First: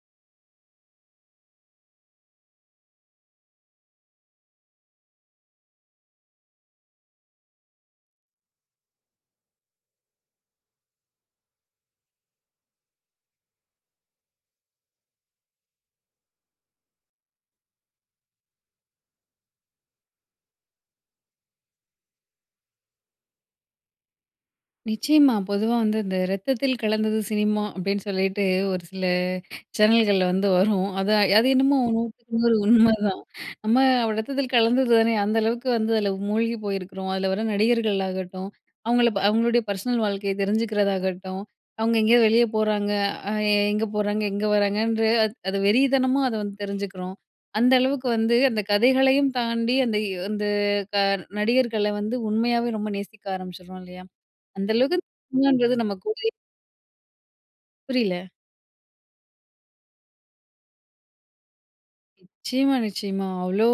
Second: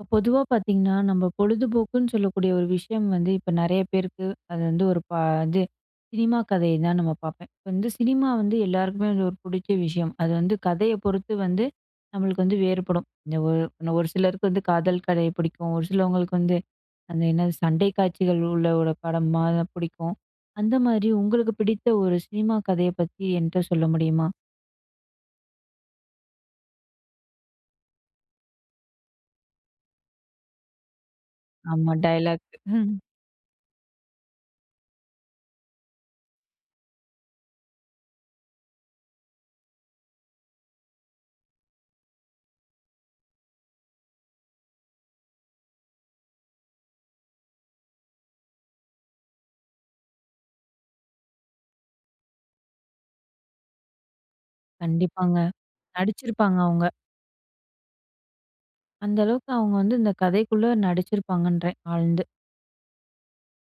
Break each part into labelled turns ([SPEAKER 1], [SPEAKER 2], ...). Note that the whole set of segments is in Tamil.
[SPEAKER 1] இப்ப பொதுவா பாத்தீங்கன்னா, நம்ப பொழுதுபோக்குன்னு சொல்லக்கூடிய ஒரு விஷயம் வந்து இப்ப நெறைய பேருக்கு, அது வந்து ஒரு ப இது, சினிமா கதய தான் நம்ம பாப்பேன். இப்போ வந்து சினிமா வந்து எல்லாருக்குமே வந்து ஒரு புடிச்க விஷயம். அது வந்து, கதய பொறுத்து வந்து, நம்மளுக்கு வந்து வேறுபடும். இந்த ஒ இன்னும் ஒரு சிலருக்கு வந்து, காதல் கதை புடிக்கும். ஒரு சிலவங்களுக்கு வந்து அந்த என்னது, சண்டை காட்சிகள் உள்ள ஒரு படமா தான் புடிக்கும். அந்த மாரி, உங்களுக்கு பிடித்த ஒரு சினிமா கதைய பத்தி என்ட்ட சொல்ல முடியுமா?
[SPEAKER 2] நிச்சயமா. பொதுவா வந்து இந்த "ரத்தத்தில் கலந்தது சினிமா" அப்டீன்னு சொல்லிட்டு ஒரு சில சேனல்கள்ல வந்து வரும். அத அது என்னமோ
[SPEAKER 1] ஆமா,
[SPEAKER 2] 100க்கு 100
[SPEAKER 1] டயலாக்கு.
[SPEAKER 2] உண்மதான். நம்ம அப்டி ரத்தத்தில் கலந்தது தானே! அந்த அளவுக்கு வந்து அதில மூழ்கி போயிருக்குறோம். அதுல வர நடிகர்களாகட்டும், அவுங்கள ப அவுங்களுடைய பர்ஸ்னல் வாழ்க்கைய தெரிஞ்சுக்கிறதாகட்டும், அவுங்க எங்கேயோ வெளிய போறாங்க. அ எ எங்க போறாங்க? எங்க வராங்கன்ற? அது வெறி தனமா அத வந்து தெரிஞ்சுக்குறோம். அந்தளவுக்கு வந்து அந்த கதைகளையும் தாண்டி, அந்த வ் அந்த க நடிகர்கள வந்து உண்மையாவே ரொம்ப நேசிக்க ஆரம்பிச்சிட்றோம் இல்லயா? அந்தளவுக்கு
[SPEAKER 1] கண்டிப்பாங்க.
[SPEAKER 2] சினிமான்றது நம்ம கூடயே
[SPEAKER 1] நடிச்சிருப்பாங்க அவுங்க.
[SPEAKER 2] புரியல.
[SPEAKER 1] அந்த அளவுக்கு அவுங்க வந்து, இந்த கதைக்குள்ள நடிச்சிருப்பாங்கன்றேன், ஆழ்ந்து.
[SPEAKER 2] நிச்சயமா நிச்சயமா. அவ்ளோ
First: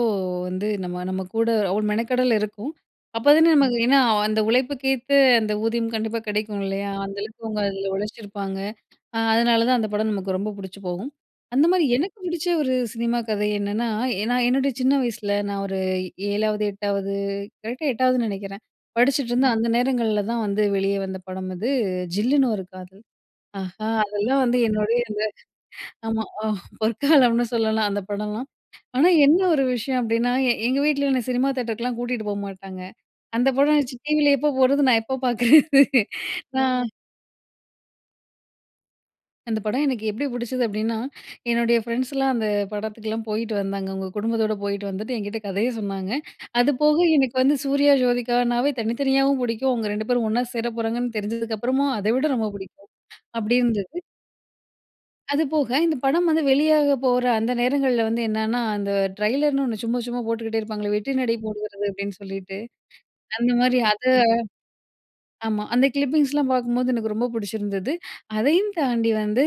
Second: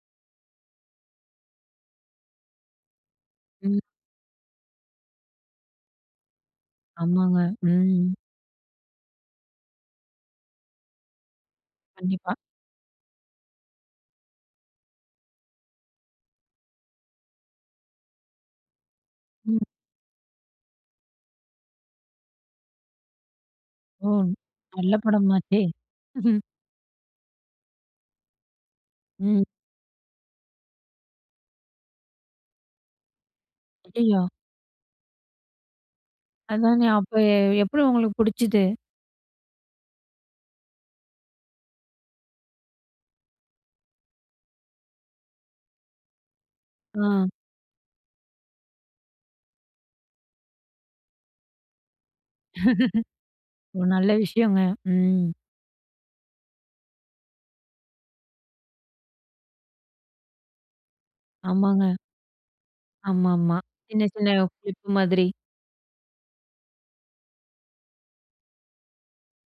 [SPEAKER 2] வந்து, நம்ம நம்ம கூட அவ்ளோ மெனக்கெடல் இருக்கும். அப்போதானே நமக்கு
[SPEAKER 1] ம்.
[SPEAKER 2] ஏன்னா அந்த உழைப்புக்கேத்த அந்த ஊதியம் கண்டிப்பா கிடைக்கும் இல்லயா?
[SPEAKER 1] ஆமாங்க.
[SPEAKER 2] அந்தளவுக்கு அவுங்க அதில
[SPEAKER 1] ம்.
[SPEAKER 2] உழைச்சிருப்பாங்க அ, அதனால தான் அந்த படம் நமக்கு ரொம்ப புடிச்சு போகும். அந்த மாரி எனக்கு
[SPEAKER 1] கண்டிப்பா.
[SPEAKER 2] பிடிச்ச ஒரு சினிமா கதை என்னன்னா, எ நான் என்னுடைய சின்ன வயசுல, நான் ஒரு 7வது 8வது கரெக்ட்‌டா 8வதுன் நெனைக்கிறேன். படிச்சுட்ருந்த
[SPEAKER 1] ம்.
[SPEAKER 2] அந்த நேரங்கள்ல தான் வந்து, வெளிய வந்த படம் அது. "ஜில்லுனு ஒரு காதல்" ஆஹா!
[SPEAKER 1] ம்,
[SPEAKER 2] அதெல்லாம் வந்து
[SPEAKER 1] நல்ல
[SPEAKER 2] என்னுடைய அந்த
[SPEAKER 1] படமாச்சே!
[SPEAKER 2] ஆமா. ஆ பொற்காலம்னு சொல்லலாம் அந்த படம்லாம். ஆனா, என்ன
[SPEAKER 1] ம்.
[SPEAKER 2] ஒரு விஷயம் அப்டீன்னா, எ எங்க வீட்ல என்ன சினிமா தியேட்டர்க்கெல்லாம் கூட்டிட்டு போமாட்டாங்க. அந்த படம் ஆச்சி,
[SPEAKER 1] ஐயய்யோ!
[SPEAKER 2] டிவில எப்போ போட்றது? நான் எப்போ பாக்குறது? நா
[SPEAKER 1] அதானே, அப்போ ஏ எப்புடி உங்களுக்கு புடிச்சிது?
[SPEAKER 2] அந்த படம் எனக்கு எப்டி புடிச்சது அப்டின்னா, என்னுடைய ஃப்ரெண்ட்ஸ்லாம் அந்த படத்துக்குலாம் போயிட்டு வந்தாங்க. அவங்க குடும்பத்தோட போயிட்டு வந்துட்டு என்கிட்டே கதைய சொன்னாங்க. அதுபோக
[SPEAKER 1] அ.
[SPEAKER 2] எனக்கு வந்து சூர்யா ஜோதிகானாவே தனித்தனியாவும் புடிக்கும் அவங்க 2 பேரும் ஒண்ணா சேர போறாங்கன்னு தெரிஞ்சதுக்கப்புறமும் அத விட ரொம்ப புடிக்கும் அப்டி
[SPEAKER 1] ஒ!
[SPEAKER 2] இருந்தது.
[SPEAKER 1] நல்ல விஷயங்க. ம்.
[SPEAKER 2] அது போக, இந்த படம் வந்து வெளியாக போற அந்த நேரங்கள்ல வந்து என்னென்னா, அந்த ட்ரெய்லர்னு ஒண்ணு சும்ம சும்மா போட்டுக்கிட்டே இருப்பாங்க, "வெற்றி நடை போடுகிறது"
[SPEAKER 1] ஆமாங்க.
[SPEAKER 2] அப்டின்னு சொல்லிட்டு. அந்த
[SPEAKER 1] ஆமாமா.
[SPEAKER 2] மாரி அத
[SPEAKER 1] சின்ன சின்ன குறிப்பு மாதிரி.
[SPEAKER 2] ஆமா. அந்த கிளிப்பிங்ஸ்லாம் பாக்கும்போது எனக்கு ரொம்ப புடிச்சிருந்தது. அதையும் தாண்டி வந்து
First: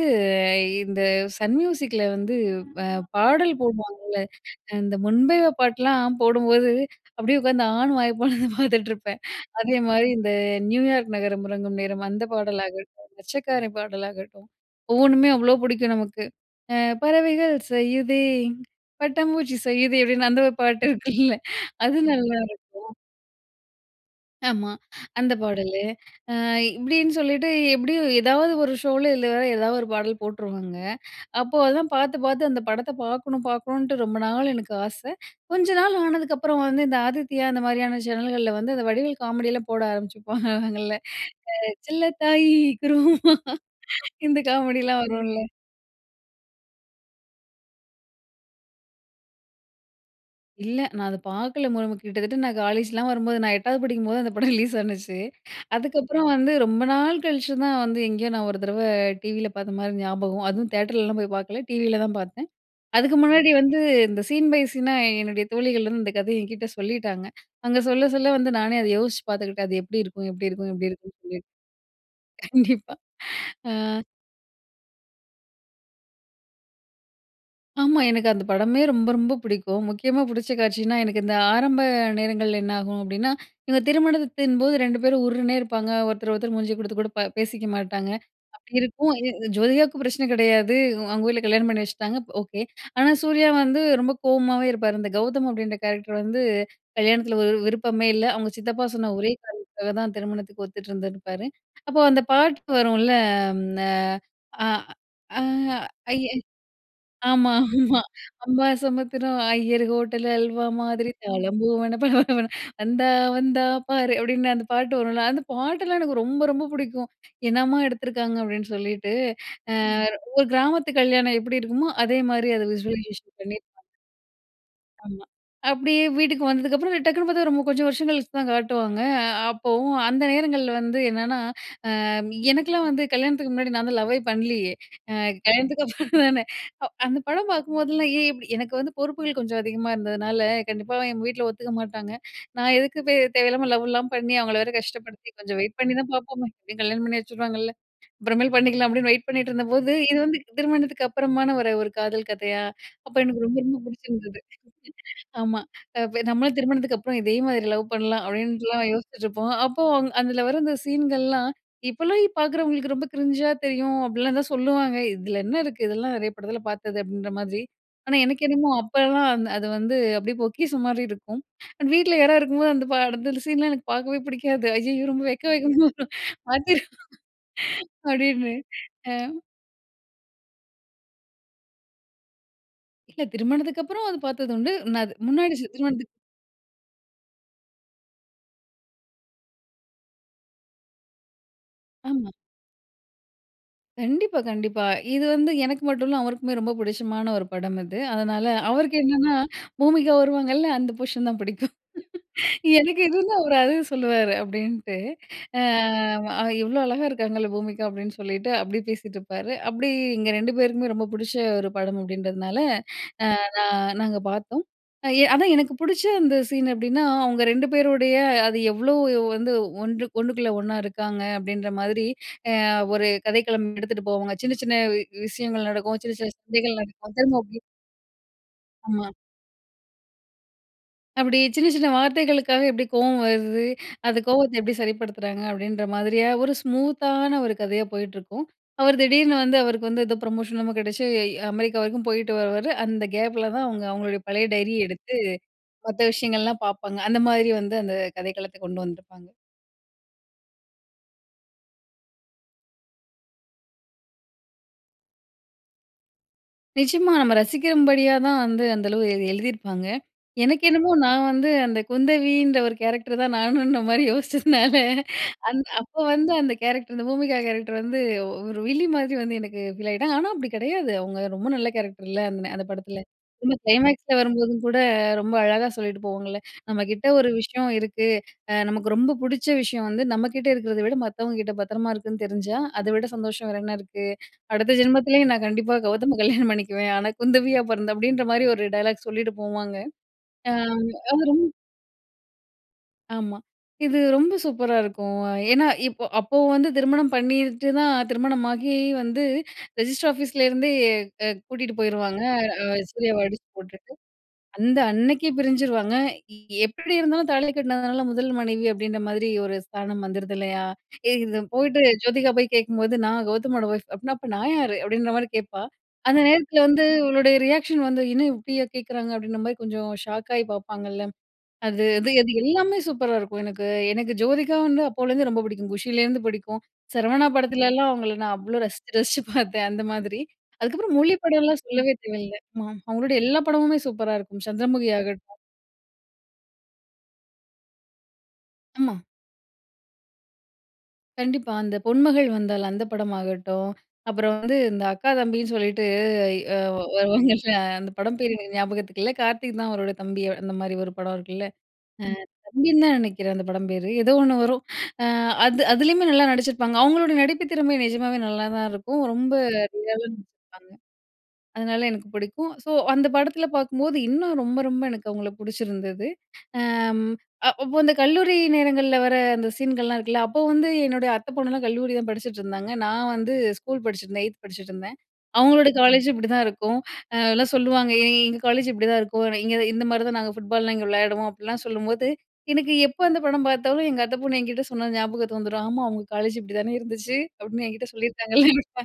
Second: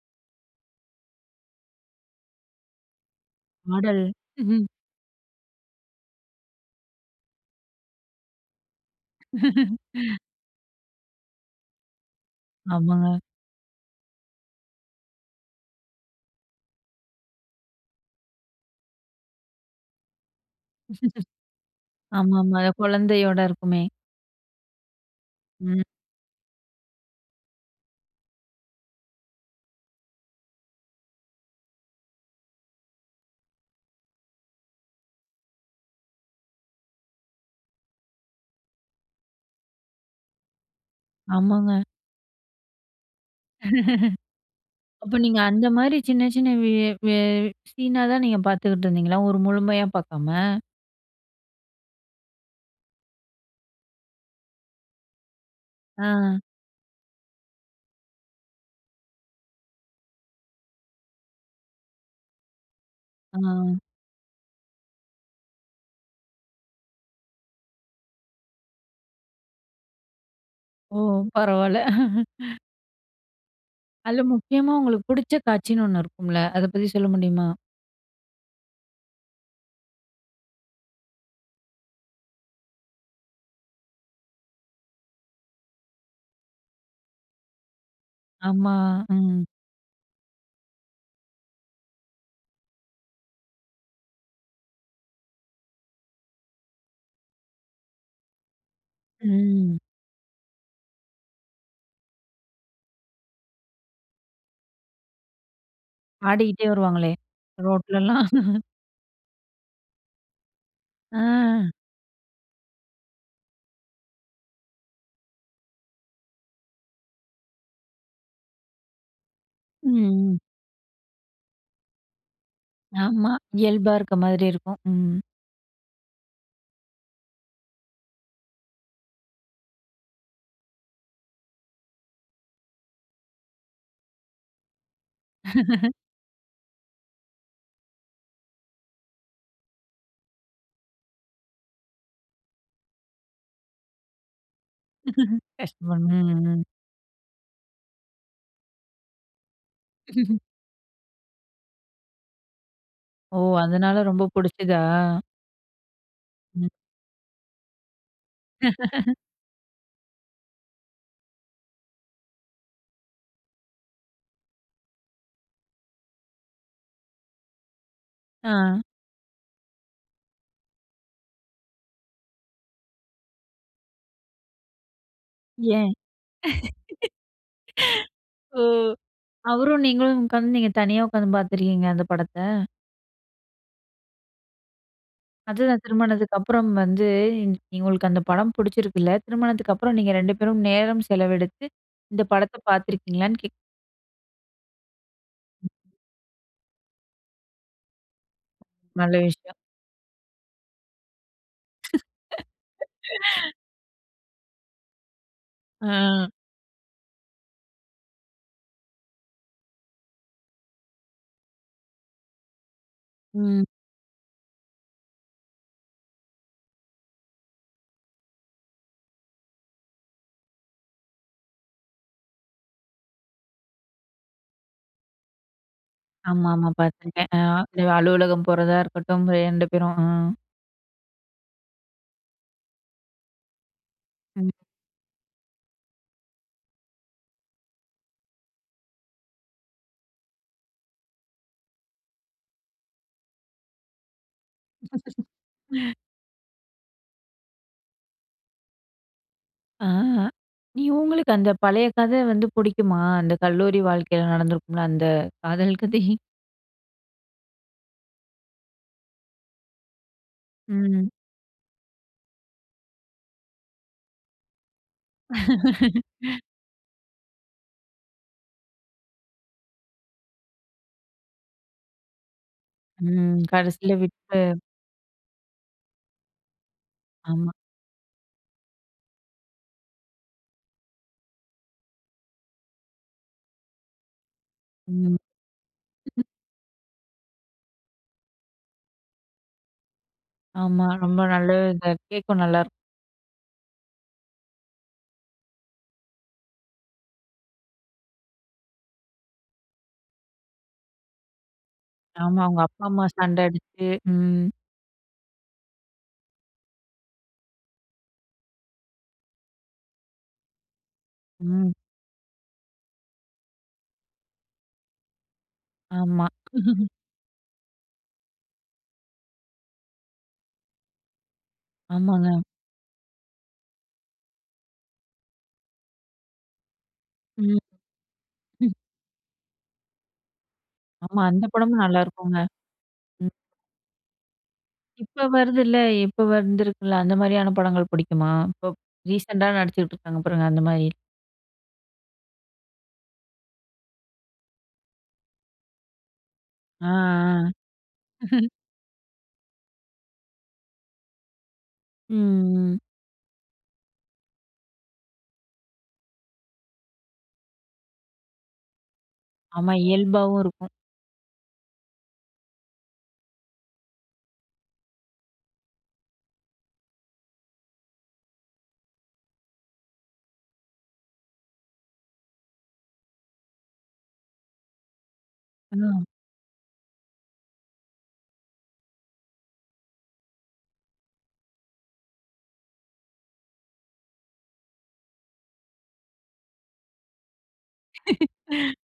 [SPEAKER 2] இந்த சன் மியூசிக்கில வந்து, அ பாடல்
[SPEAKER 1] பாடல்.
[SPEAKER 2] போடுவாங்கல, இந்த "முன்பேவா பாட்லாம்" போடும்போது அப்டியே உட்காந்து ஆன்னு வாய பொலந்து பாத்துட்டு இருப்பேன். அதேமாரி இந்த "நியூயார்க் நகரம் உறங்கும் நேரம்" அந்த பாடலாகட்டும்,
[SPEAKER 1] ஆமாங்க.
[SPEAKER 2] "மச்சக்காரன்" பாடலாகட்டும் ஒவ்வொண்ணுமே அவ்ளோ புடிக்கும் நமக்கு, பறவைகள் செய்யுதே பட்டாம்பூச்சி செய்யுதே அப்டின்னு அந்த ஒரு பாட்டு இருக்குல அது நல்லாருக்கும்.
[SPEAKER 1] ஆமாமா. அது கொழந்தையோட இருக்குமே.
[SPEAKER 2] ஆமா. அந்த பாடலு.
[SPEAKER 1] ம்.
[SPEAKER 2] அ இப்டின்னு சொல்லிட்டு எப்டியு ஏதாவது ஒரு ஷோல இல்ல வேற ஏதாவது ஒரு பாடல் போட்டுருவாங்க. அப்போ அதெல்லாம் பார்த்து பார்த்து அந்த படத்த பார்க்கணும் பார்க்கணுன்ட்டு ரொம்ப நாள் எனக்கு ஆச. கொஞ்ச நாள் ஆனதுக்கப்புறம் வந்து இந்த ஆதித்யா அந்த மாரியான சேனல்கள்ல வந்து, அந்த வடிவேல் காமெடிலாம் போட ஆரம்பிச்சுப்பாங்கல்ல,
[SPEAKER 1] ஆமாங்க.
[SPEAKER 2] செல்லத்தாயி! குருவம்மா! இந்த காமெடில்லாம்
[SPEAKER 1] அப்ப
[SPEAKER 2] வரும்ல.
[SPEAKER 1] நீங்க அந்த மாரி சின்ன சின்ன வி வி சீனாதான் நீங்க பார்த்துக்கிட்டு இருந்தீங்களா? ஒரு முழுமையா பார்க்காம!
[SPEAKER 2] இல்ல நான் அத பார்க்கல மு கிட்டத்தட்ட நான் காலேஜ்லாம் வரும்போது நான் 8வது படிக்கும்போது அந்த படம் ரிலீஸ் ஆனுச்சு. அதுக்கப்புறம்
[SPEAKER 1] ஆ.
[SPEAKER 2] வந்து ரொம்ப நாள் கழிச்சுதான் வந்து எங்கேயோ நான் ஒரு தடவ டிவில பார்த்த மாரி ஞாபகம். அதுவும் தியேட்டர்லலாம் போய் பார்க்கல டிவில தான் பார்த்தேன். அதுக்கு முன்னாடி வந்து
[SPEAKER 1] ஆ.
[SPEAKER 2] இந்த சீன் பை சீனா என்னுடைய தோழிகள் வந்து இந்த கதைய என்கிட்ட சொல்லிட்டாங்க. அவுங்க சொல்ல சொல்ல வந்து நானே அத யோசிச்சு பார்த்துக்கிட்டேன் அது எப்டி இருக்கும் எப்டி இருக்கும் எப்டி
[SPEAKER 1] ஓ!
[SPEAKER 2] இருக்குன்னு சொல்லி
[SPEAKER 1] பரவால்ல.
[SPEAKER 2] கண்டிப்பா ஆ.
[SPEAKER 1] அதுல முக்கியமா உங்களுக்கு புடிச்ச காட்சின்னு ஒண்ணு இருக்கும்ல அத பத்தி சொல்ல முடியுமா?
[SPEAKER 2] ஆமா. எனக்கு அந்த படமே ரொம்ப ரொம்ப பிடிக்கும். முக்கியமா புடிச்ச காட்சினா எனக்கு இந்த ஆரம்ப நேரங்கள்ல என்ன ஆகும் அப்டின்னா, இவுங்க திருமணத்தின்போது 2 பேரும் உர்ருனே இருப்பாங்க, ஒருத்தர் ஒருத்தர் மூஞ்சி கொடுத்து கூட ப பேசிக்க மாட்டாங்க. அப்டி
[SPEAKER 1] ஆமா.
[SPEAKER 2] இருக்கும்
[SPEAKER 1] ம்.
[SPEAKER 2] ஜோதிகாவுக்கு பிரச்சனை கெடையாது. அவங்க ஊர்ல கல்யாணம் பண்ணி வச்சுட்டாங்க ஓகே. ஆனா சூர்யா வந்து ரொம்ப கோவமாவே இருப்பாரு. இந்த "கௌதம்" அப்படின்ற கேரக்டர் வந்து கல்யாணத்துல ஒரு விருப்பமே இல்ல அவுங்க சித்தப்பா சொன்ன ஒரே
[SPEAKER 1] ம்.
[SPEAKER 2] காரணத்துக்காக தான் திருமணத்துக்கு ஒத்துட்டு இருந்துருப்பாரு. அப்போ அந்த பாட்டு வரும்ல, அம். த அ அ அய்யய்
[SPEAKER 1] ஆடிகிட்டே வருவாங்களே!
[SPEAKER 2] ஆமா, ஆமா.
[SPEAKER 1] ரோட்லலாம்.
[SPEAKER 2] "அம்பாசமுத்திரம் ஐயர் ஹோட்டலு அல்வா மாதிரி தாளம்
[SPEAKER 1] அ.
[SPEAKER 2] பூவென பள பள வென வந்தா வந்தா பாரு" அப்டின்னு அந்த பாட்டு வரும்ல, அந்த பாட்டெல்லாம் எனக்கு ரொம்ப ரொம்ப புடிக்கும். என்னம்மா எடுத்துருக்காங்க அப்டின்னு சொல்லிட்டு. அ
[SPEAKER 1] ம்.
[SPEAKER 2] ஒரு கிராமத்து கல்யாணம் எப்டி இருக்குமோ அதே மாரி அத
[SPEAKER 1] ஆமா.
[SPEAKER 2] விஸ்வலைசேஷன் பண்ணியிருப்பாங்க.
[SPEAKER 1] இயல்பா இருக்க மாதிரி இருக்கும். ம்.
[SPEAKER 2] ஆமா. அப்டியே வீட்டுக்கு வந்ததுக்கப்புறம் டக்குனு பார்த்தா, ரொம்ப கொஞ்சம் வருஷம் கழிச்சு தான் காட்டுவாங்க. அ அப்போவும் அந்த நேரங்கள்ல வந்து என்னென்னா, அ எனக்லாம் வந்து கல்யாணத்துக்கு முன்னாடி நான் தான் லவ்வே பண்ணலியே. அ கல்யாணத்துக்கு அப்புறம் தானே. அந்த படம் பார்க்குபோதெல்லாம், ஏன் இப்டி எனக்கு வந்து பொறுப்புகள் கொஞ்சம் அதிகமா இருந்ததுனால கண்டிப்பா எங்க வீட்ல ஒத்துக்க மாட்டாங்க. நான் எதுக்கு தேவையில்லாம லவ்லாம் பண்ணி அவங்கள வேறு கஷ்டப்படுத்தி, கொஞ்சம் வெயிட் பண்ணி
[SPEAKER 1] கஷ்டம
[SPEAKER 2] தான்
[SPEAKER 1] ம்
[SPEAKER 2] பார்ப்போமே,
[SPEAKER 1] ம்.
[SPEAKER 2] எப்டியும் கல்யாணம் பண்ணி வச்சுருவாங்கல்ல, அப்றமேல் பண்ணிக்கலாம் அப்டின்னு வெயிட் பண்ணிட்டுருந்தபோது, இது வந்து திருமணத்துக்கு அப்பறமா ஒரு ஒரு காதல் கதையா? அப்போ
[SPEAKER 1] ஓ!
[SPEAKER 2] எனக்கு ரொம்ப ரொம்ப
[SPEAKER 1] அதனால ரொம்ப
[SPEAKER 2] புடிச்சிருந்தது.
[SPEAKER 1] புடிச்சுதா?
[SPEAKER 2] ஆமா நம்மளும்
[SPEAKER 1] ம்.
[SPEAKER 2] திருமணத்துக்கு அப்புறம் இதே மாதிரி லவ் பண்ணலாம் அப்டிட்லாம் யோசிச்சிட்டுருப்போம். அப்போ அந்த அதுல வர்ற அந்த சீன்கள்லாம் இப்போலாம் பார்க்குறவங்களுக்கு ரொம்ப கிரிஞ்சா தெரியும், அப்டிலாம் தான் சொல்லுவாங்க. இதுல என்ன இருக்கு இதெல்லாம் நெறைய படத்துல பார்த்தது அப்படின்ற மாதிரி. ஆனா எனக்கு என்னமோ
[SPEAKER 1] ஆ.
[SPEAKER 2] அப்பலாம் அந் அது வந்து அப்டியே பொக்கிசம் மாரி இருக்கும். அண்ட் வீட்ல யாரா இருக்கும்போது, அந்த படத்துல சீன்லாம் எனக்கு பார்க்கவே புடிக்காது அய்யய்யோ ரொம்ப வெக்க வெக்கமா
[SPEAKER 1] ஏன்?
[SPEAKER 2] வரும் மாத்திரு அப்டின்னு.
[SPEAKER 1] ஓ!
[SPEAKER 2] அ.
[SPEAKER 1] அவரும் நீங்களும் உக்காந்து நீங்க தனியா உட்காந்து பார்த்துருக்கீங்க அந்த படத்த.
[SPEAKER 2] இல்ல திருமணத்துக்கு அப்புறம் அது பார்த்தது உண்டு. நான் அது முன்னாடி [unintelligible]
[SPEAKER 1] அதுதான்
[SPEAKER 2] திருமணத்துக்கு.
[SPEAKER 1] திருமணத்துக்கு அப்புறம் வந்து உங்களுக்கு அந்த படம் பிடிச்சிருக்குல்ல. திருமணத்துக்கு அப்புறம் நீங்க 2 பேரும் நேரம் செலவெடுத்து இந்த
[SPEAKER 2] ஆமா.
[SPEAKER 1] படத்த பார்த்துருக்கீங்களான்னு கேக்
[SPEAKER 2] கண்டிப்பா, கண்டிப்பா. இது வந்து எனக்கு மட்டும் இல்ல, அவருக்குமே ரொம்ப பிடிச்சமான ஒரு படம் அது. அதனால, அவருக்கு
[SPEAKER 1] நல்ல
[SPEAKER 2] என்னன்னா,
[SPEAKER 1] விஷயம்.
[SPEAKER 2] பூமிகா வருவாங்கல அந்த போர்ஷன் தான் பிடிக்கும். எனக்கு எதுனா ஒரு அது சொல்லுவாரு அப்பிடின்ட்டு, அ
[SPEAKER 1] ஆ.
[SPEAKER 2] "இவ்ளோ அழகா இருக்காங்கல்ல பூமிகா!" அப்பிடின்னு சொல்லிட்டு, அப்டி பேசிட்டு இருப்பாரு. அப்பிடி எங்க 2 பேருக்குமே ரொம்ப பிடிச்ச ஒரு படம் அப்பிடின்றதுனால, அ
[SPEAKER 1] ம்.
[SPEAKER 2] நான் நாங்க பார்த்தோம். எ அதான் எனக்கு பிடிச்ச அந்த சீனு அப்பிடின்னா, அவுங்க ரெண்டு பேருடைய அது எவ்ளோ வந்து ஒன்று, ஒன்னுக்குள்ள ஒன்னா இருக்காங்க, அப்பிடின்ற மாதிரி அ ஒரு கதைக்களம் எடுத்துட்டு போவாங்க. சின்ன, சின்ன விஷயங்கள் நடக்கும். சின்ன, சின்ன
[SPEAKER 1] ஆமாமா.
[SPEAKER 2] சண்டைகள் நடக்கும்.
[SPEAKER 1] பார்த்துருக்கேன்,
[SPEAKER 2] திரும்ப அப்பிடியே
[SPEAKER 1] ஆ அலுவலகம் போறதா
[SPEAKER 2] ஆமா.
[SPEAKER 1] இருக்கட்டும், 2 பேரும். அ
[SPEAKER 2] அப்பிடி சின்ன, சின்ன வார்த்தைகளுக்காகவே எப்பிடி கோவம் வருது, அந்த
[SPEAKER 1] ம்.
[SPEAKER 2] கோவத்த எப்பிடி சரிப்படுத்துறாங்க, அப்பிடின்ற மாதிரிய ஒரு ஸ்மூத் தான ஒரு கதையா போயிட்டுருக்கும். அவர் திடீர்னு வந்து அவருக்கு வந்து ஏதோ ப்ரமோஷன் லாம் கிடைச்சு, அமெரிக்கா வரைக்கும் போயிட்டு வருவாரு. அந்த கேப்ல தான் அவுங்க அவுங்களுடைய பழைய டைரி எடுத்து, மத்த விஷயங்கள்லாம் பார்ப்பாங்க. அந்த மாதிரி வந்து அந்த கதைக்களத்த கொண்டு வந்துருப்பாங்க.
[SPEAKER 1] ஆ, நீ உங்களுக்கு அந்த பழைய கத வந்து பிடிக்குமா? அந்த கல்லூரி வாழ்க்கையில நடந்திருக்கும்ல அந்த காதல் கதை.
[SPEAKER 2] நிஜமா! நம்ம ரசிக்கும் படியா தான் வந்து அந்த அளவு எழுதி எழுதியிருப்பாங்க. எனக்கு என்னமோ
[SPEAKER 1] ம்.
[SPEAKER 2] நான் வந்து அந்த குந்தவின்ற ஒரு கேரக்டர் தான் நானுன்ற மாதிரி யோசிச்சதுனால அந்த அப்ப வந்து அந்த கேரக்டர், அந்த பூமிகா கேரக்டர் வந்து ஒரு வில்லி மாதிரி வந்து எனக்கு ஃபீல் ஆகிட்டாங்க. ஆனா அப்படி கிடையாது. அவங்க ரொம்ப நல்ல கேரக்டர் இல்ல. அந்த ந அந்த படத்தில.
[SPEAKER 1] ம் கடைசியில
[SPEAKER 2] கிளைமேக்இஸ்ல
[SPEAKER 1] விட்டு.
[SPEAKER 2] வரும்போதும் கூட ரொம்ப அழகா சொல்லிட்டு போவாங்கல்ல, "நம்மகிட்ட ஒரு
[SPEAKER 1] ஆமா.
[SPEAKER 2] விஷயம் இருக்கு, அ நமக்கு ரொம்ப பிடிச்ச விஷயம் வந்து நம்ம கிட்ட இருக்கிறத விட, மத்தவங்க கிட்ட பத்திரமா இருக்குன்னு தெரிஞ்சா, அத விட சந்தோஷம் வேற என்ன இருக்கு! அடுத்த
[SPEAKER 1] ம்.
[SPEAKER 2] ஜென்மத்திலேயும் நான் கண்டிப்பா கௌதம கல்யாணம் பண்ணிக்குவேன். ஆனா குந்தவியா பிறந்து" அப்படின்ற மாதிரி ஒரு டயலாக் சொல்லிட்டு போவாங்க. அ
[SPEAKER 1] ஆமா ரொம்ப
[SPEAKER 2] அவரும்
[SPEAKER 1] நல்ல இது கேட்க நல்லாருக்கும்.
[SPEAKER 2] ஆமா! இது ரொம்ப சூப்பரா இருக்கும். ஏன்னா இப்போ அப்போ வந்து திருமணம் பண்ணிட்டு தான் திருமணமாகி வந்து ரெஜிஸ்டர் ஆஃபீஸ்லிருந்தே அ கூட்டிகிட்டு போயிருவாங்க.
[SPEAKER 1] ஆமா, அவங்க
[SPEAKER 2] அ
[SPEAKER 1] அப்பா அம்மா
[SPEAKER 2] சூர்யாவை
[SPEAKER 1] சண்டை
[SPEAKER 2] அடிச்சு
[SPEAKER 1] அடிச்சு
[SPEAKER 2] போட்டுட்டு.
[SPEAKER 1] ம்.
[SPEAKER 2] அந்த அன்னைக்கு பிரிஞ்சிருவாங்க. எப்படி இருந்தாலும் தாலி கட்டினதுனால முதல் மனைவி அப்படின்ற மாதிரி ஒரு ஸ்தானம் வந்துடுது இல்லையா. ஏ இது
[SPEAKER 1] ம்.
[SPEAKER 2] போயிட்டு ஜோதிகா போய் கேட்கும் போது, "நான் கெளதமோட ஒய்ப். அப்டினா அப்ப நான் யாரு?" அப்படின்ற மாதிரி கேட்பா. அந்த
[SPEAKER 1] ஆமா.
[SPEAKER 2] நேரத்தில வந்து அவளுடைய ரியாக்ஷன் வந்து என்ன இப்படியே கேட்குறாங்க அப்படின்ற மாதிரி கொஞ்சம் ஷாக்காயி பாப்பாங்கள்ல, அது அது அது
[SPEAKER 1] ஆமாங்க.
[SPEAKER 2] எல்லாமே சூப்பரா இருக்கும். எனக்கு, எனக்கு ஜோதிகா வந்து அப்போலேருந்து ரொம்ப பிடிக்கும். குஷிலேருந்து பிடிக்கும். சரவணா
[SPEAKER 1] ம்.
[SPEAKER 2] படத்துலலாம் அவங்களை நான் அவ்வளோ
[SPEAKER 1] ம்.
[SPEAKER 2] ரசிச்சு ரசிச்சு பார்த்தேன் அந்த மாதிரி. அதுக்கப்புறம் மொழி
[SPEAKER 1] ஆமா அந்த
[SPEAKER 2] படலாம்
[SPEAKER 1] படமும்
[SPEAKER 2] சொல்லவே
[SPEAKER 1] நல்லா
[SPEAKER 2] தேவையில்ல.
[SPEAKER 1] இருக்கும்ங்க.ம்.
[SPEAKER 2] ம் அவங்களுடைய எல்லா படமுமே சூப்பரா இருக்கும். சந்திரமுகி
[SPEAKER 1] இப்போ
[SPEAKER 2] ஆகட்டும்.
[SPEAKER 1] வருதுல்ல இப்போ வந்திருக்குள்ல அந்த மாதிரியான படங்கள் பிடிக்குமா? இப்போ
[SPEAKER 2] ஆமா.
[SPEAKER 1] ரீசெண்டா நடிச்சுகிட்டுருக்காங்க பாருங்க அந்த மாதிரி?
[SPEAKER 2] கண்டிப்பா, அந்த பொன்மகள் வந்தால் அந்த படமாகட்டும். அப்புறம் வந்து இந்த அக்கா தம்பின்னு சொல்லிட்டு, இ அ
[SPEAKER 1] ஆ,
[SPEAKER 2] வருவாங்கல்ல அந்த படம்
[SPEAKER 1] ஆ.
[SPEAKER 2] பேர் எனக்கு ஞாபகத்துக்குகில்ல. கார்த்திக் தான் அவரோட தம்பி. அந்த மாதிரி ஒரு படம் இருக்குல. அ
[SPEAKER 1] ம்.
[SPEAKER 2] தம்பின்னு தான் நினைக்கிறேன் அந்த படம் பேர், ஏதோ ஒண்ணு வரும். ஆ அது அதிலேயுமே நல்லா நடிச்சிருப்பாங்க. அவங்களோட நடிப்பு திறமை நிஜமாவே நல்லாதான் இருக்கும். ரொம்ப
[SPEAKER 1] ஆமா
[SPEAKER 2] ரியலா
[SPEAKER 1] இயல்பாவும் இருக்கும்.
[SPEAKER 2] நடிச்சிருப்பாங்க. அதனால எனக்கு பிடிக்கும். ஸோ அந்த படத்தில பார்க்கும்போது, இன்னும் ரொம்ப ரொம்ப எனக்கு அவங்கள பிடிச்சிருந்தது. ம் அப்போ அந்த கல்லூரி நேரங்களில் வர அந்த சீன்கள்லாம் இருக்குல்ல, அப்போ வந்து என்னுடைய அத்தை பொண்ணுலாம் கல்லூரி தான் படிச்சுட்ருந்தாங்க. நான் வந்து ஸ்கூல் படிச்சுட்ருந்தேன். 8 படிச்சுட்ருந்தேன். அவங்களோட
[SPEAKER 1] ம்.
[SPEAKER 2] காலேஜ் இப்படிதான் இருக்கும். எல்லாம் சொல்லுவாங்க எங்க காலேஜ் இப்படிதான் இருக்கும். இங்கே இந் இந்த மாதிரி தான் நாங்க ஃபுட்பாலலாம் இங்கே விளையாடுவோம். அப்படிலாம் சொல்லும்போது எனக்கு எப்போ அந்த படம் பார்த்தாலும் எங்க அத்தை பொண்ணு என்கிட்டே சொன்னது ஞாபகத்துக்கு வந்துரும். ஆமா! அவங்க காலேஜ் இப்படி தானே இருந்துச்சு அப்படின்னு என்கிட்டே சொல்லியிருக்காங்கள்ல.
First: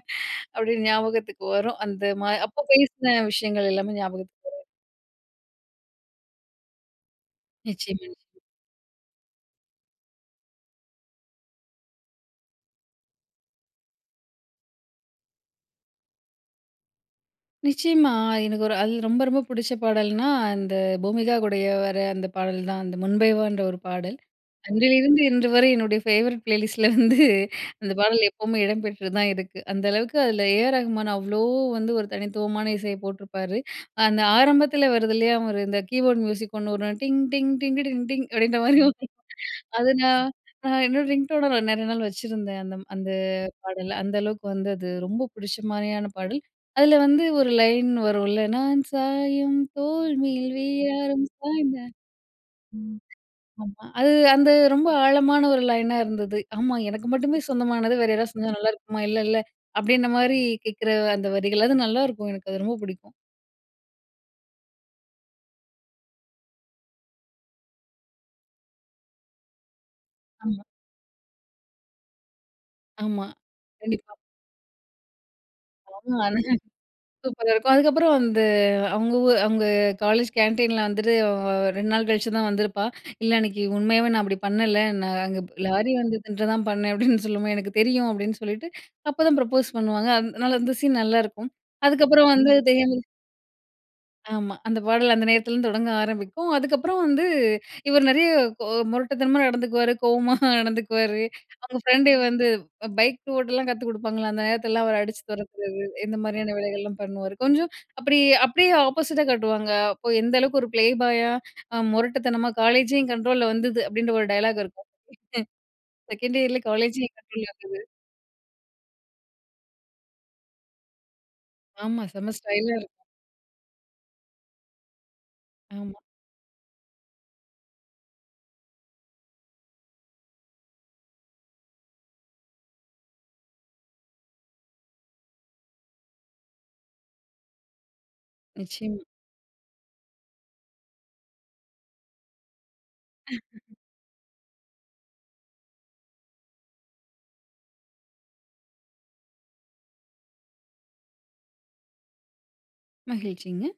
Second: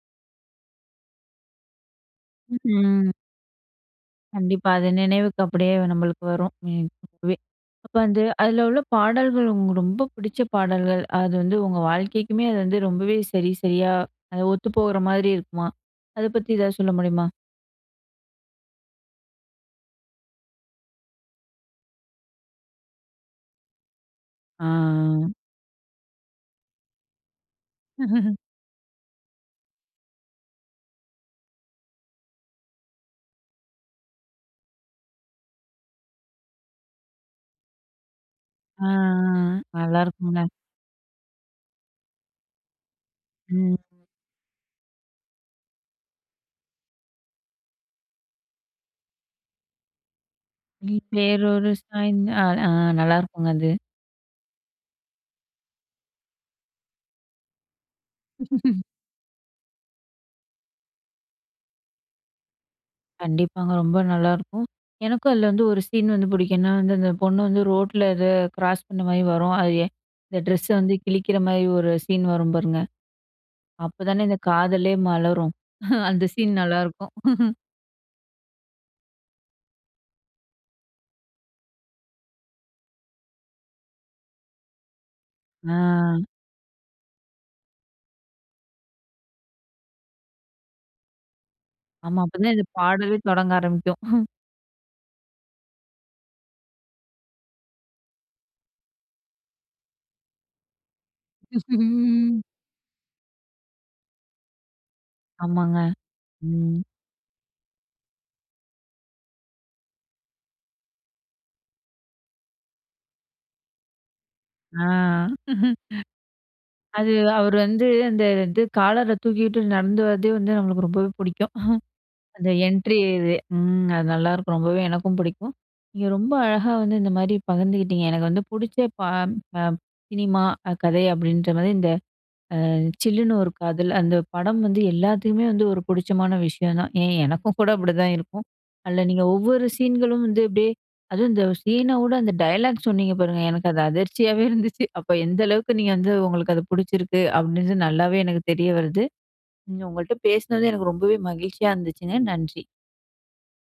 [SPEAKER 2] அப்படியே ஞாபகத்துக்கு வரும். அந்த மாதிரி
[SPEAKER 1] ம்,
[SPEAKER 2] அப்போ
[SPEAKER 1] ம்.
[SPEAKER 2] பேசின விஷயங்கள் எல்லாமே ஞாபகத்துக்கு வரும்.
[SPEAKER 1] கண்டிப்பா, அது நினைவுக்கு அப்படியே நம்மளுக்கு வரும். ம் இப்பவே இப்போ
[SPEAKER 2] நிச்சயமா.
[SPEAKER 1] வந்து அதுல உள்ள பாடல்கள், உங்களுக்கு ரொம்ப பிடிச்ச பாடல்கள் அது வந்து உங்க வாழ்க்கைக்குமே அது வந்து ரொம்பவே சரி சரியா அது ஒத்து போகுற மாதிரி இருக்குமா? அதை பத்தி ஏதாவது சொல்ல முடியுமா?
[SPEAKER 2] நிச்சயமா, எனக்கு ஒரு அதில ரொம்ப ரொம்ப பிடிச்ச பாடல்னா, அந்த பூமிகா கூடயே வர அந்த பாடல் தான். அந்த முன்பே வான்ற ஒரு பாடல். அன்றிலிருந்து
[SPEAKER 1] ஆ
[SPEAKER 2] இன்றுவரை என்னுடைய ஃபேவரட் ப்ளேலிஸ்ட்ல வந்து அந்த பாடல் எப்பவுமே இடம்பெற்று தான் இருக்கு. அந்த அளவுக்கு அதில ஏ. ஆர். ரகுமான் அவ்ளோ வந்து ஒரு தனித்துவமான இசைய போட்டுருப்பாரு. அந்த ஆரம்பத்தில வருது இல்லையா, ஒரு இந்த கீபோர்ட் மியூசிக் 1 வரும். "டிங் டிங் டிங்கிட்டிட்ட டிங் டிங்" அப்படின்ற மாரி.
[SPEAKER 1] ஆ, ஆ, ஆ.
[SPEAKER 2] அத நான்
[SPEAKER 1] நல்லாயிருக்குங்க.
[SPEAKER 2] நான் என்னோட ரிங்டோன நான் நெறைய நாள் வச்சிருந்தேன், அந்தம் அந்த
[SPEAKER 1] ம்.
[SPEAKER 2] பாடல. அந்த அளவுக்கு வந்து அது ரொம்ப பிடிச்ச மாரியான பாடல். அதுல வந்து ஒரு லைன் வரும்ல, "நான் சாயும் தோல்மேல்
[SPEAKER 1] ம்.
[SPEAKER 2] வேறாரும்
[SPEAKER 1] வேறொரு
[SPEAKER 2] சாய்ந்தால்"
[SPEAKER 1] சாய்ந்தா ஆ ஆ
[SPEAKER 2] ம்
[SPEAKER 1] நல்லாருக்குங்க அது.
[SPEAKER 2] ஆமா. அது அந்த ரொம்ப ஆழமான ஒரு லைனா இருந்துது. ஆமா. "எனக்கு மட்டுமே சொந்தமானது, வேற யாராவது சாஞ்சா நல்லாருக்குமா, இல்லல?" அப்படின்ற மாதிரி கேக்கிற அந்த வரிகள். அது நல்லாருக்கும். எனக்கு அது ரொம்ப பிடிக்கும்.
[SPEAKER 1] கண்டிப்பாங்க. ரொம்ப நல்லாருக்கும். எனக்கும் அதில வந்து ஒரு சீன் வந்து புடிக்கும். ஏன்னா வந்து, அந்த பொண்ணு வந்து ரோட்டில அதை கிராஸ் பண்ண மாரி வரும். அது இந்த
[SPEAKER 2] ஆமா.
[SPEAKER 1] ட்ரெஸ்ஸ வந்து கிழிக்கிற மாரி ஒரு சீன் வரும் பாருங்க.
[SPEAKER 2] ஆமா.
[SPEAKER 1] அப்ப
[SPEAKER 2] கண்டிப்பா.
[SPEAKER 1] தானே இந்த காதலே மலரும். அந்த சீன்
[SPEAKER 2] [unintelligible]
[SPEAKER 1] நல்லாருக்கும்.
[SPEAKER 2] சூப்பரா இருக்கும். அதுக்கப்புறம் வந்து அவுங்க ஊர் அவங்க காலேஜ் கேன்டீன்ல வந்துட்டு அ வ வ 2 நாள் கழிச்சு தான் வந்திருப்பா "இல்ல அன்னிக்கு, உண்மையாவே நான் அப்படி பண்ணல ந நான் அங்க ப் லாரி
[SPEAKER 1] ஆ.
[SPEAKER 2] வந்துதுன்னு தான் பண்ணேன்." அப்படீன்னு சொல்லும்போது, "எனக்கு தெரியும்." அப்படீன்னு சொல்லிட்டு, அப்போதான் ப்ரப்போஸ் பண்ணுவாங்க. அதனால அந்த சீன் நல்லாருக்கும்.
[SPEAKER 1] ஆமா.
[SPEAKER 2] அதுக்கப்புறம்
[SPEAKER 1] அப்ப
[SPEAKER 2] வந்து
[SPEAKER 1] தான், இந்த
[SPEAKER 2] தெரியாமலே
[SPEAKER 1] பாடவே தொடங்க ஆரம்பிக்கும்.
[SPEAKER 2] ஆமா, அந்த பாடல் அந்த நேரத்துலிருந்து தொடங்க ஆரம்பிக்கும். அதுக்கப்புறம் வந்து இவர் நெறைய கொ முரட்டுத்தனமா நடந்துக்குவாரு, கோவமா நடந்துக்குவாரு. அவுங்க ஃப்ரெண்டு வந்து பைக் ஓட்டெல்லாம் கத்து குடுப்பாங்கல்ல, அந்த நேரத்திலெல்லாம் அவர் அடிச்சு
[SPEAKER 1] ஆமாங்க.
[SPEAKER 2] தொரத்துறது, இந்த மாரியான
[SPEAKER 1] ம்.
[SPEAKER 2] வேலைகள்லாம் பண்ணுவாரு. கொஞ்சம் அப்படி, அப்படியே ஆப்போசிட்டா காட்டுவாங்க. அப்போ எந்த அளவுக்கு ஒரு ப்ளேபாயா, அ முரட்டுத்தனமா, "காலேஜே என் கண்ட்ரோல்ல வந்துது" அப்படின்ற ஒரு டயலாக்
[SPEAKER 1] ஆ.
[SPEAKER 2] இருக்கும் "செகண்ட் இயர்ல காலேஜே என்
[SPEAKER 1] அது
[SPEAKER 2] கண்ட்ரோல்ல
[SPEAKER 1] அவரு
[SPEAKER 2] வந்துது"
[SPEAKER 1] வந்து, அந்த இது, காலர தூக்கிட்டு நடந்து வரதே வந்து, நம்மளுக்கு ரொம்பவே புடிக்கும்.
[SPEAKER 2] ஆமா. செம்ம
[SPEAKER 1] அந்த
[SPEAKER 2] ஸ்டைலா
[SPEAKER 1] என்ட்ரி
[SPEAKER 2] இருக்கும்.
[SPEAKER 1] இதே. ம். அது நல்லாருக்கும். ரொம்பவே எனக்கும் புடிக்கும்.
[SPEAKER 2] ஆமா.
[SPEAKER 1] நீங்க ரொம்ப அழகா வந்து, இந்த மாரி பகிர்ந்துகிட்டீங்க. எனக்கு வந்து புடிச்ச பா அ சினிமா, அ கதை, அப்படின்ற மாரி இந்த அ "சில்லுனு ஒரு காதல்" அந்த படம் வந்து எல்லாத்துக்குமே வந்து, ஒரு புடிச்சமான விஷயம் தான். ஏன்? எனக்கும் கூட அப்படிதான் இருக்கும். அதுல
[SPEAKER 2] நிச்சயமா.
[SPEAKER 1] நீங்க ஒவ்வொரு சீன்களும் வந்து அப்டியே அதுவும் இந்த சீன வுட அந்த டயலாக் சொன்னீங்க பாருங்க! எனக்கு அது அதிர்ச்சியவே இருந்துச்சு. அப்போ எந்த அளவுக்கு நீங்க வந்து உங்களுக்கு அது புடிச்சிருக்கு? அப்படின்றது நல்லாவே எனக்கு தெரிய வருது. நீங்க உங்கள்ட்ட பேசினது, எனக்கு ரொம்பவே மகிழ்ச்சியா இருந்துச்சுங்க, நன்றி!
[SPEAKER 2] மகிழ்ச்சிங்க.